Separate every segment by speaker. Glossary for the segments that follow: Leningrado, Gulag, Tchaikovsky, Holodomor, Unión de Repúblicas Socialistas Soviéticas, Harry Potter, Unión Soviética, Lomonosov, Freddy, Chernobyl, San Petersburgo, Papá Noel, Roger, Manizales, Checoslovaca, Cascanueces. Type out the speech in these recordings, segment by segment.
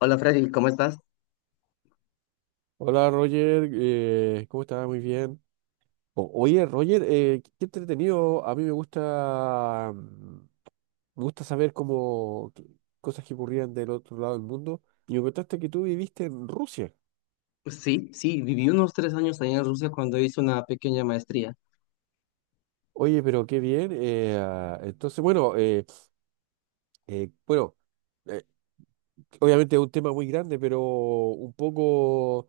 Speaker 1: Hola Freddy, ¿cómo estás?
Speaker 2: Hola Roger, ¿cómo estás? Muy bien. Oye, Roger, qué entretenido. A mí me gusta, me gusta saber cosas que ocurrían del otro lado del mundo. Y me contaste que tú viviste en Rusia.
Speaker 1: Sí, sí, viví unos 3 años allá en Rusia cuando hice una pequeña maestría.
Speaker 2: Oye, pero qué bien. Entonces, bueno, bueno, eh, obviamente es un tema muy grande, pero un poco.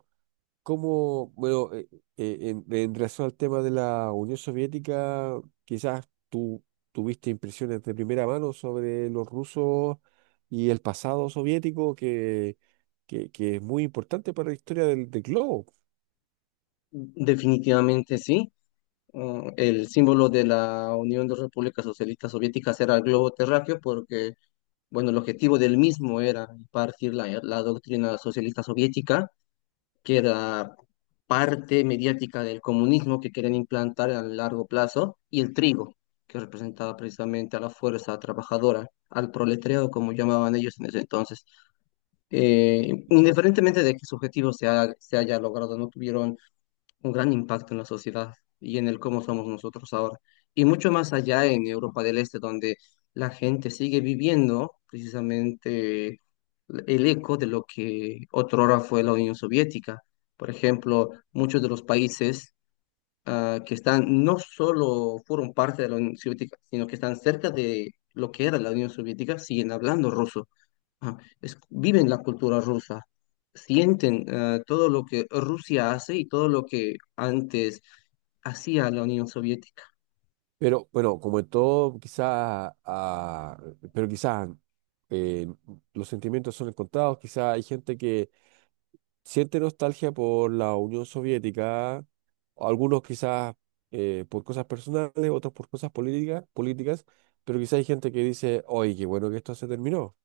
Speaker 2: Cómo, bueno, en relación al tema de la Unión Soviética, quizás tú tuviste impresiones de primera mano sobre los rusos y el pasado soviético, que, es muy importante para la historia del globo.
Speaker 1: Definitivamente sí. El símbolo de la Unión de Repúblicas Socialistas Soviéticas era el globo terráqueo porque, bueno, el objetivo del mismo era impartir la doctrina socialista soviética, que era parte mediática del comunismo que querían implantar a largo plazo, y el trigo, que representaba precisamente a la fuerza trabajadora, al proletariado, como llamaban ellos en ese entonces. Indiferentemente de qué su objetivo se haya logrado, no tuvieron un gran impacto en la sociedad y en el cómo somos nosotros ahora. Y mucho más allá en Europa del Este, donde la gente sigue viviendo precisamente el eco de lo que otrora fue la Unión Soviética. Por ejemplo, muchos de los países que están, no solo fueron parte de la Unión Soviética, sino que están cerca de lo que era la Unión Soviética, siguen hablando ruso, viven la cultura rusa, sienten, todo lo que Rusia hace y todo lo que antes hacía la Unión Soviética.
Speaker 2: Pero bueno, como en todo, quizás, pero quizás eh, los sentimientos son encontrados, quizás hay gente que siente nostalgia por la Unión Soviética, algunos quizás por cosas personales, otros por cosas políticas, pero quizás hay gente que dice, oye, qué bueno que esto se terminó.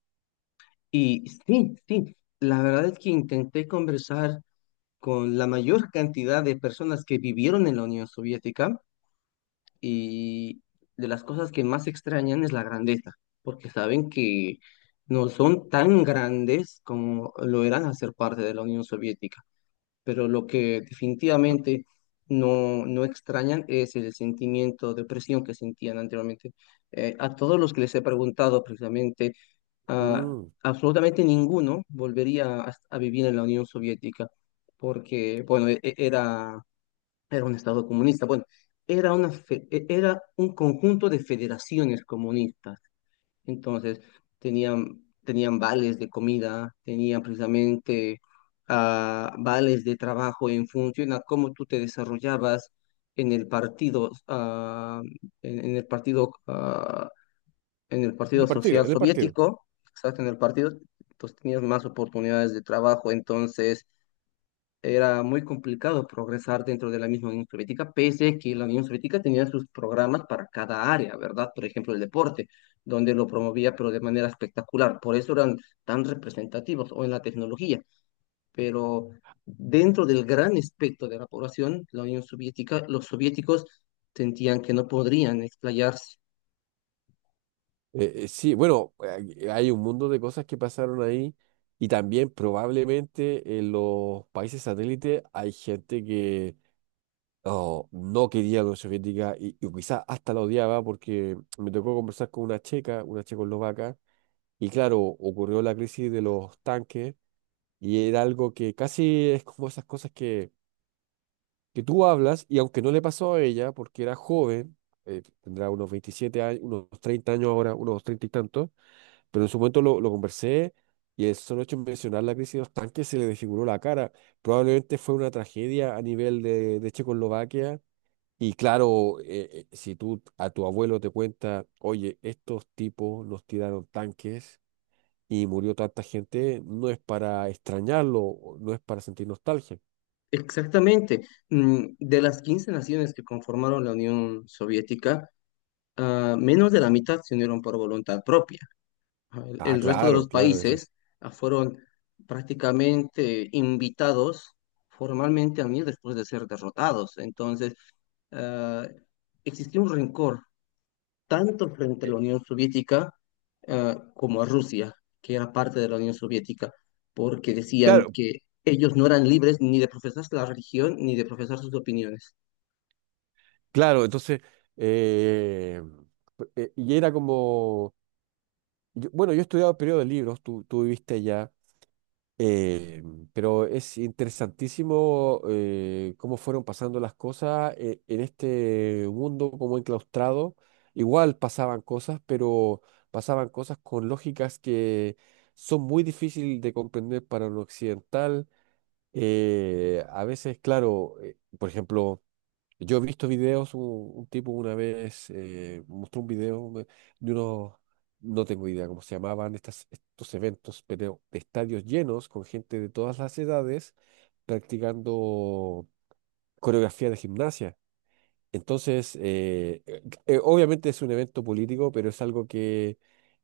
Speaker 1: Y sí, sí, la verdad es que intenté conversar con la mayor cantidad de personas que vivieron en la Unión Soviética, y de las cosas que más extrañan es la grandeza, porque saben que no son tan grandes como lo eran hacer parte de la Unión Soviética. Pero lo que definitivamente no, no extrañan es el sentimiento de opresión que sentían anteriormente. A todos los que les he preguntado precisamente, ah,
Speaker 2: Mm.
Speaker 1: absolutamente ninguno volvería a vivir en la Unión Soviética, porque, bueno, era, era un estado comunista, bueno, era, era un conjunto de federaciones comunistas. Entonces tenían vales de comida, tenían precisamente, vales de trabajo en función a cómo tú te desarrollabas en el partido, en el partido, en el
Speaker 2: En
Speaker 1: partido
Speaker 2: el partido,
Speaker 1: social
Speaker 2: en el partido.
Speaker 1: soviético, exacto, en el partido, pues tenías más oportunidades de trabajo. Entonces era muy complicado progresar dentro de la misma Unión Soviética, pese a que la Unión Soviética tenía sus programas para cada área, ¿verdad? Por ejemplo, el deporte, donde lo promovía, pero de manera espectacular. Por eso eran tan representativos, o en la tecnología. Pero dentro del gran espectro de la población, la Unión Soviética, los soviéticos sentían que no podrían explayarse.
Speaker 2: Sí, bueno, hay un mundo de cosas que pasaron ahí y también probablemente en los países satélites hay gente que, oh, no quería la Unión Soviética y, quizás hasta la odiaba porque me tocó conversar con una checa, una checoslovaca. Y claro, ocurrió la crisis de los tanques y era algo que casi es como esas cosas que tú hablas y aunque no le pasó a ella porque era joven, tendrá unos 27 años, unos 30 años ahora, unos 30 y tantos, pero en su momento lo conversé y el solo hecho de mencionar la crisis de los tanques se le desfiguró la cara. Probablemente fue una tragedia a nivel de Checoslovaquia. Y claro, si tú a tu abuelo te cuenta, oye, estos tipos nos tiraron tanques y murió tanta gente, no es para extrañarlo, o no es para sentir nostalgia.
Speaker 1: Exactamente. Mm, de las 15 naciones que conformaron la Unión Soviética, menos de la mitad se unieron por voluntad propia. El,
Speaker 2: Ah,
Speaker 1: el resto de los
Speaker 2: claro, claro, ese.
Speaker 1: países, fueron prácticamente invitados formalmente a mí después de ser derrotados. Entonces, ah, existía un rencor tanto frente a la Unión Soviética como a Rusia, que era parte de la Unión Soviética, porque decían
Speaker 2: Claro,
Speaker 1: que ellos no eran libres ni de profesar la religión ni de profesar sus opiniones.
Speaker 2: claro, entonces, eh, y era como, bueno, yo he estudiado periodo de libros, tú viviste allá. Eh, pero es interesantísimo, cómo fueron pasando las cosas, en este mundo como enclaustrado. Igual pasaban cosas, pero pasaban cosas con lógicas que son muy difíciles de comprender para un occidental. A veces, claro, por ejemplo, yo he visto videos, un tipo una vez mostró un video de unos, no tengo idea cómo se llamaban estos eventos, pero estadios llenos con gente de todas las edades practicando coreografía de gimnasia. Entonces, obviamente es un evento político, pero es algo que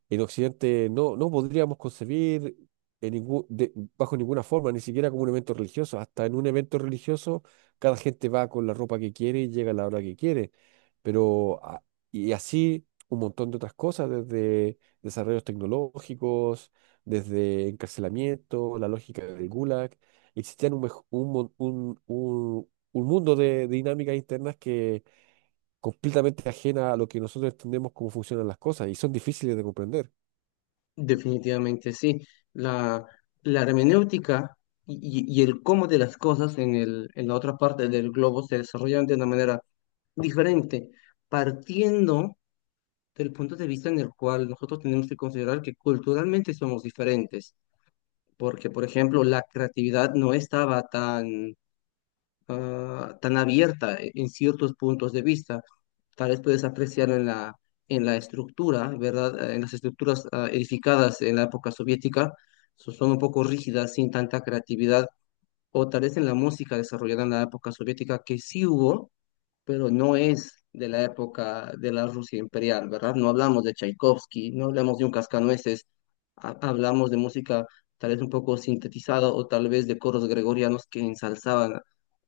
Speaker 2: en Occidente no podríamos concebir en ningún, de- bajo ninguna forma, ni siquiera como un evento religioso. Hasta en un evento religioso, cada gente va con la ropa que quiere y llega a la hora que quiere. Pero, a- y así un montón de otras cosas, desde desarrollos tecnológicos, desde encarcelamiento, la lógica del Gulag. Existían un, mej- un, mon- un mundo de dinámicas internas que completamente ajena a lo que nosotros entendemos cómo funcionan las cosas y son difíciles de comprender.
Speaker 1: Definitivamente sí. La, la hermenéutica y el cómo de las cosas en la otra parte del globo se desarrollan de una manera diferente, partiendo del punto de vista en el cual nosotros tenemos que considerar que culturalmente somos diferentes, porque, por ejemplo, la creatividad no estaba tan, tan abierta en ciertos puntos de vista. Tal vez puedes apreciar en en la estructura, ¿verdad? Ah, En las estructuras, edificadas en la época soviética, son un poco rígidas, sin tanta creatividad, o tal vez en la música desarrollada en la época soviética, que sí hubo, pero no es de la época de la Rusia imperial, ¿verdad? No hablamos de Tchaikovsky, no hablamos de un cascanueces, hablamos de música, tal vez un poco sintetizada, o tal vez de coros gregorianos que ensalzaban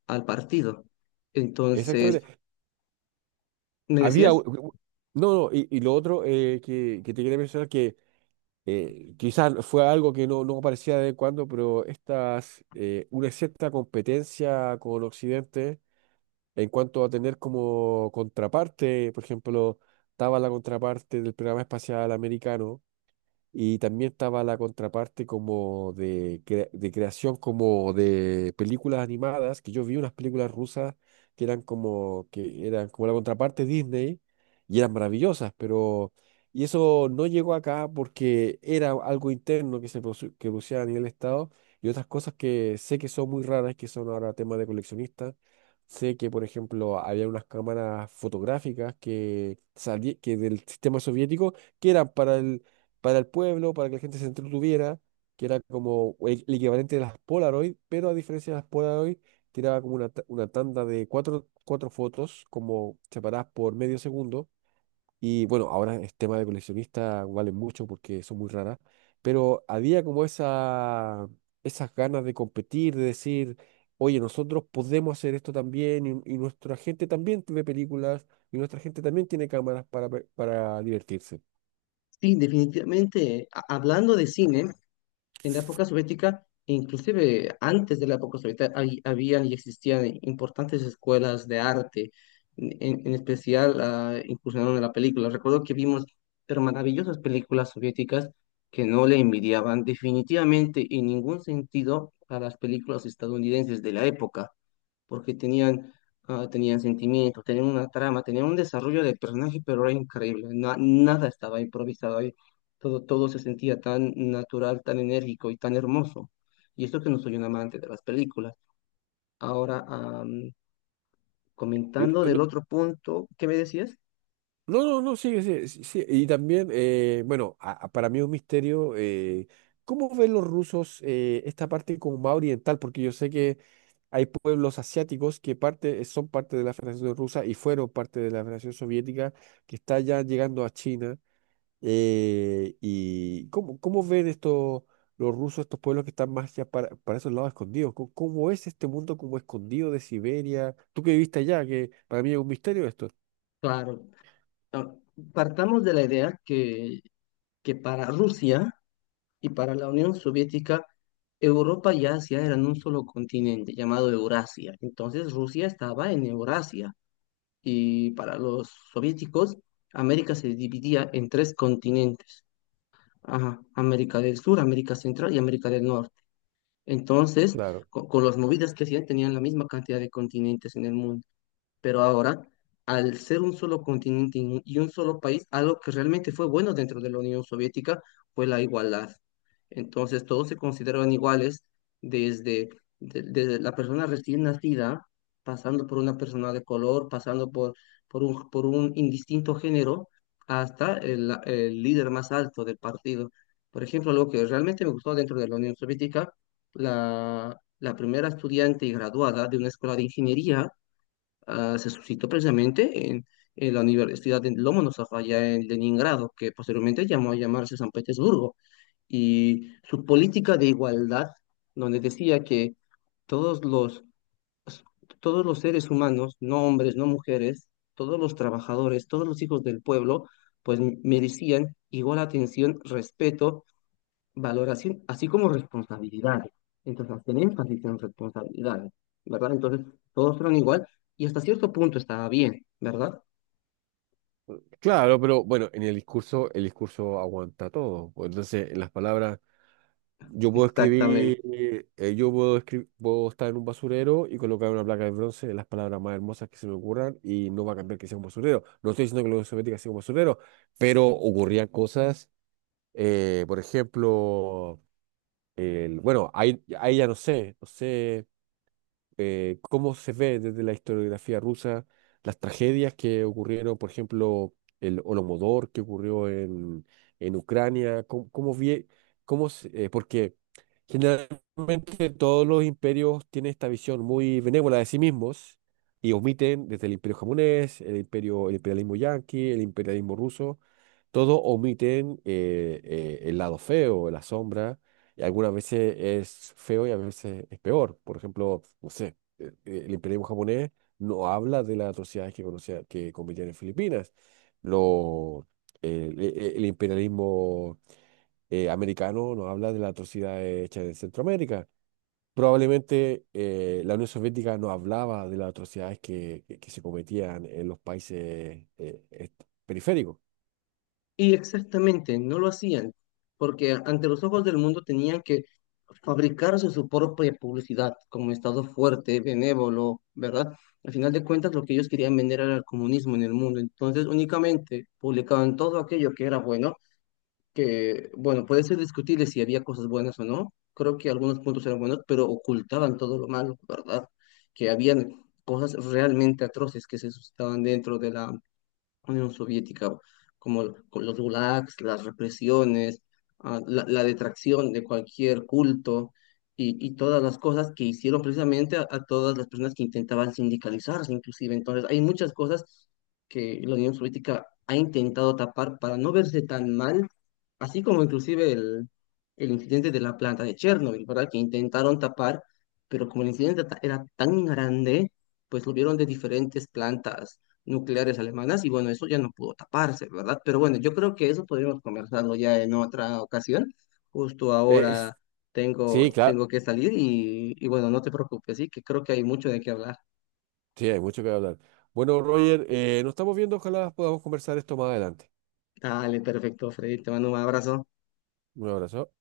Speaker 1: al partido. Entonces,
Speaker 2: Exactamente.
Speaker 1: ¿me
Speaker 2: Había, u-
Speaker 1: decías?
Speaker 2: u- no, no, y lo otro que te quería mencionar que quizás fue algo que no aparecía de vez en cuando, pero estas, una cierta competencia con Occidente en cuanto a tener como contraparte, por ejemplo, estaba la contraparte del programa espacial americano. Y también estaba la contraparte como de creación como de películas animadas, que yo vi unas películas rusas que eran como la contraparte Disney y eran maravillosas, pero y eso no llegó acá porque era algo interno que producía a nivel Estado y otras cosas que sé que son muy raras, que son ahora temas de coleccionistas. Sé que, por ejemplo, había unas cámaras fotográficas que del sistema soviético que eran para el pueblo, para que la gente se entretuviera, que era como el equivalente de las Polaroid, pero a diferencia de las Polaroid, tiraba como una tanda de cuatro fotos, como separadas por medio segundo. Y bueno, ahora es tema de coleccionista, valen mucho porque son muy raras, pero había como esas ganas de competir, de decir, oye, nosotros podemos hacer esto también y nuestra gente también ve películas y nuestra gente también tiene cámaras para divertirse.
Speaker 1: Sí, definitivamente, hablando de cine, en la época soviética, inclusive antes de la época soviética, habían y existían importantes escuelas de arte, en especial, incursionaron en la película. Recuerdo que vimos pero maravillosas películas soviéticas que no le envidiaban definitivamente en ningún sentido a las películas estadounidenses de la época, porque tenían, tenían sentimientos, tenían una trama, tenían un desarrollo del personaje, pero era increíble, nada estaba improvisado ahí, todo se sentía tan natural, tan enérgico y tan hermoso. Y esto que no soy un amante de las películas. Ahora,
Speaker 2: Eh,
Speaker 1: comentando del
Speaker 2: no-
Speaker 1: otro punto, ¿qué me decías?
Speaker 2: No, no, no, sí, sí, sí, sí. Y también, bueno, para mí es un misterio, ¿cómo ven los rusos, esta parte como más oriental? Porque yo sé que hay pueblos asiáticos que son parte de la Federación Rusa y fueron parte de la Federación Soviética, que está ya llegando a China. ¿Y cómo ven estos, los rusos, estos pueblos que están más ya para esos lados escondidos? ¿Cómo es este mundo como escondido de Siberia? Tú que viviste allá, que para mí es un misterio esto.
Speaker 1: Claro, ah, partamos de la idea que para Rusia, y para la Unión Soviética, Europa y Asia eran un solo continente llamado Eurasia. Entonces Rusia estaba en Eurasia y para los soviéticos, América se dividía en tres continentes. Ajá, América del Sur, América Central y América del Norte. Entonces,
Speaker 2: Claro.
Speaker 1: las movidas que hacían, tenían la misma cantidad de continentes en el mundo. Pero ahora, al ser un solo continente y un solo país, algo que realmente fue bueno dentro de la Unión Soviética fue la igualdad. Entonces, todos se consideraban iguales desde, desde la persona recién nacida, pasando por una persona de color, pasando por, por un indistinto género, hasta el líder más alto del partido. Por ejemplo, algo que realmente me gustó dentro de la Unión Soviética, la, la primera estudiante y graduada de una escuela de ingeniería, se suscitó precisamente en la Universidad de Lomonosov, allá en Leningrado, que posteriormente llamó a llamarse San Petersburgo, y su política de igualdad, donde decía que todos los, todos los seres humanos, no hombres, no mujeres, todos los trabajadores, todos los hijos del pueblo, pues merecían igual atención, respeto, valoración, así como responsabilidades. Entonces, hacen énfasis en responsabilidades, ¿verdad? Entonces, todos fueron igual y hasta cierto punto estaba bien, ¿verdad?
Speaker 2: Claro, pero bueno, en el discurso aguanta todo. Pues, entonces, en las palabras, yo puedo
Speaker 1: Exactamente.
Speaker 2: escribir, eh, yo puedo escribir, puedo estar en un basurero y colocar una placa de bronce de las palabras más hermosas que se me ocurran y no va a cambiar que sea un basurero. No estoy diciendo que la Unión Soviética sea un basurero, pero ocurrían cosas, por ejemplo, bueno, ahí ya no sé cómo se ve desde la historiografía rusa las tragedias que ocurrieron, por ejemplo, el Holodomor que ocurrió en, Ucrania, cómo, cómo vie- cómo se- porque generalmente todos los imperios tienen esta visión muy benévola de sí mismos y omiten desde el imperio japonés, el imperio, el imperialismo yanqui, el imperialismo ruso. Todos omiten el lado feo, la sombra, y algunas veces es feo y a veces es peor. Por ejemplo, no sé, el imperialismo japonés no habla de las atrocidades que cometían en Filipinas. Lo, el imperialismo americano no habla de las atrocidades hechas en Centroamérica. Probablemente la Unión Soviética no hablaba de las atrocidades que, que se cometían en los países periféricos.
Speaker 1: Y exactamente, no lo hacían, porque ante los ojos del mundo tenían que fabricarse su propia publicidad como Estado fuerte, benévolo, ¿verdad? Al final de cuentas, lo que ellos querían vender era el comunismo en el mundo. Entonces, únicamente publicaban todo aquello que era bueno, que, bueno, puede ser discutible si había cosas buenas o no. Creo que algunos puntos eran buenos, pero ocultaban todo lo malo, ¿verdad? Que habían cosas realmente atroces que se suscitaban dentro de la Unión Soviética, como con los gulags, las represiones, la detracción de cualquier culto, y todas las cosas que hicieron precisamente a todas las personas que intentaban sindicalizarse, inclusive. Entonces, hay muchas cosas que la Unión Soviética ha intentado tapar para no verse tan mal, así como inclusive el incidente de la planta de Chernobyl, ¿verdad? Que intentaron tapar, pero como el incidente era tan grande, pues lo vieron de diferentes plantas nucleares alemanas y bueno, eso ya no pudo taparse, ¿verdad? Pero bueno, yo creo que eso podríamos conversarlo ya en otra ocasión. Justo
Speaker 2: Eh, es-
Speaker 1: ahora
Speaker 2: Sí, claro,
Speaker 1: tengo que salir y bueno, no te preocupes, sí, que creo que hay mucho de qué hablar.
Speaker 2: sí, hay mucho que hablar. Bueno, Roger, nos estamos viendo. Ojalá podamos conversar esto más adelante.
Speaker 1: Dale, perfecto, Freddy, te mando un abrazo.
Speaker 2: Un abrazo.